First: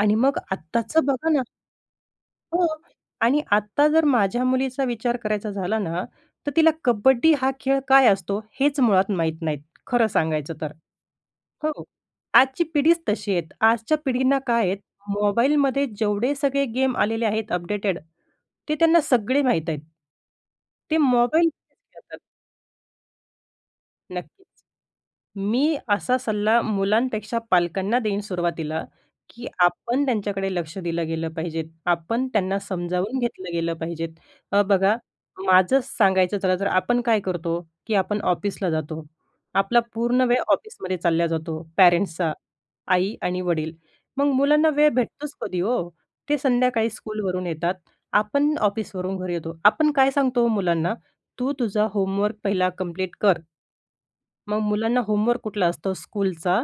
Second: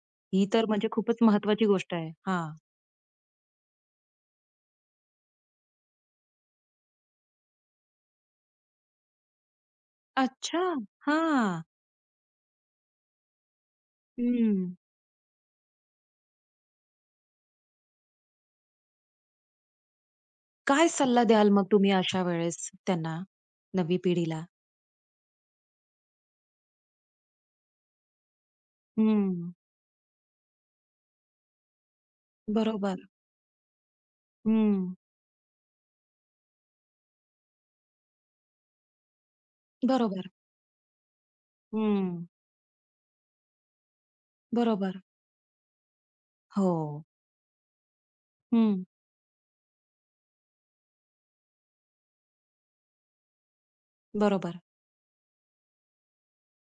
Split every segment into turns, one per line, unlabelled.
आणि मग
ही तर म्हणजे
आत्ताच
खूपच
बघा ना.
महत्वाची गोष्ट आहे. हां.
हो आणि आता जर माझ्या मुलीचा विचार करायचा झाला ना, तर तिला कबड्डी हा खेळ काय असतो हेच मुळात माहीत नाही, खरं सांगायचं
अच्छा.
तर.
हां.
हो, आजची पिढीच तशी आहेत. आजच्या पिढींना काय
हं.
आहेत मोबाईलमध्ये जेवढे सगळे गेम आलेले आहेत अपडेटेड, ते त्यांना सगळे माहीत आहेत.
काय
ते
सल्ला द्याल
मोबाईल
मग तुम्ही
[unintelligible]
अशा वेळेस त्यांना, नवी पिढीला?
नक्कीच, मी असा सल्ला मुलांपेक्षा पालकांना देईन सुरुवातीला, की
हं.
आपण त्यांच्याकडे लक्ष दिलं गेलं पाहिजे. आपण त्यांना
बरोबर.
समजावून घेतलं गेलं पाहिजे. अ, बघा
हं.
माझं सांगायचं झालं. तर आपण काय करतो, की आपण ऑफिसला जातो. आपला पूर्ण
बरोबर.
वेळ ऑफिसमध्ये चालला जातो
हं.
पॅरेंट्सचा, आई आणि वडील. मग मुलांना वेळ
बरोबर.
भेटतोच कधी ओ. ते संध्याकाळी
हो.
स्कूलवरून येतात. आपण
हं.
ऑफिसवरून घरी येतो. आपण काय सांगतो ओ मुलांना. तू तुझा होमवर्क पहिला कंप्लीट कर. मग
बरोबर.
मुलांना होमवर्क कुठला असतो स्कूलचा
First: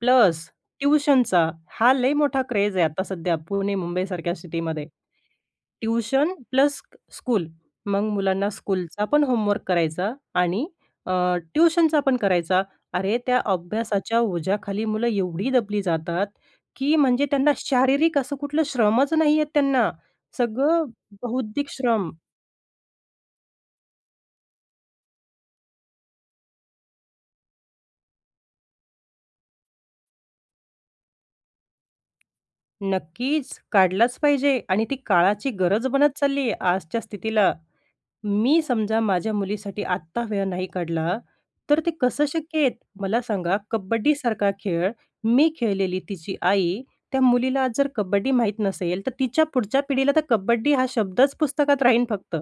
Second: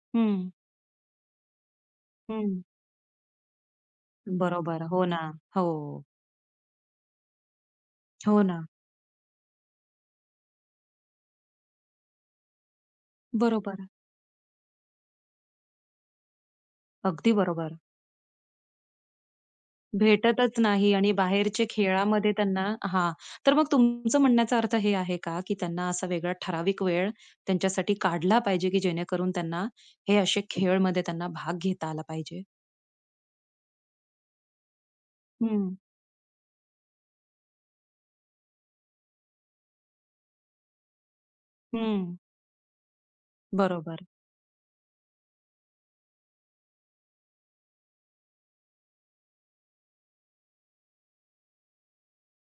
प्लस
हं.
ट्युशनचा. हा लय मोठा
हं.
क्रेझ आहे आता सध्या पुणे, मुंबईसारख्या
बरोबर.
सिटीमध्ये.
हो ना. हो.
ट्युशन प्लस स्क स्कूल. मग
हो
मुलांना
ना.
स्कूलचा पण होमवर्क करायचा आणि अ, ट्युशनचा पण करायचा. अरे, त्या
बरोबर.
अभ्यासाच्या ओझ्याखाली मुलं एवढी दबली जातात, की म्हणजे
अगदी
त्यांना
बरोबर.
शारीरिक असं कुठलं श्रमच नाहीये त्यांना,
भेटतच
सगळं
नाही आणि बाहेरचे
बौद्धिक श्रम.
खेळामध्ये त्यांना हां, तर मग तुमचं म्हणण्याचा अर्थ हे आहे का, की त्यांना असा वेगळा ठराविक वेळ त्यांच्यासाठी काढला पाहिजे, की जेणेकरून त्यांना हे असे खेळमध्ये त्यांना भाग घेता आला पाहिजे?
नक्कीच, काढलाच पाहिजे आणि ती काळाची
हं.
गरज बनत चालली आहे आजच्या स्थितीला. मी समजा माझ्या मुलीसाठी आत्ता वेळ नाही काढला, तर ते
हं.
कसं शक्य आहे. मला सांगा
बरोबर.
कबड्डीसारखा खेळ, मी खेळलेली तिची आई. त्या मुलीला जर कबड्डी माहीत नसेल, तर तिच्या पुढच्या पिढीला तर कबड्डी हा शब्दच पुस्तकात राहीन फक्त.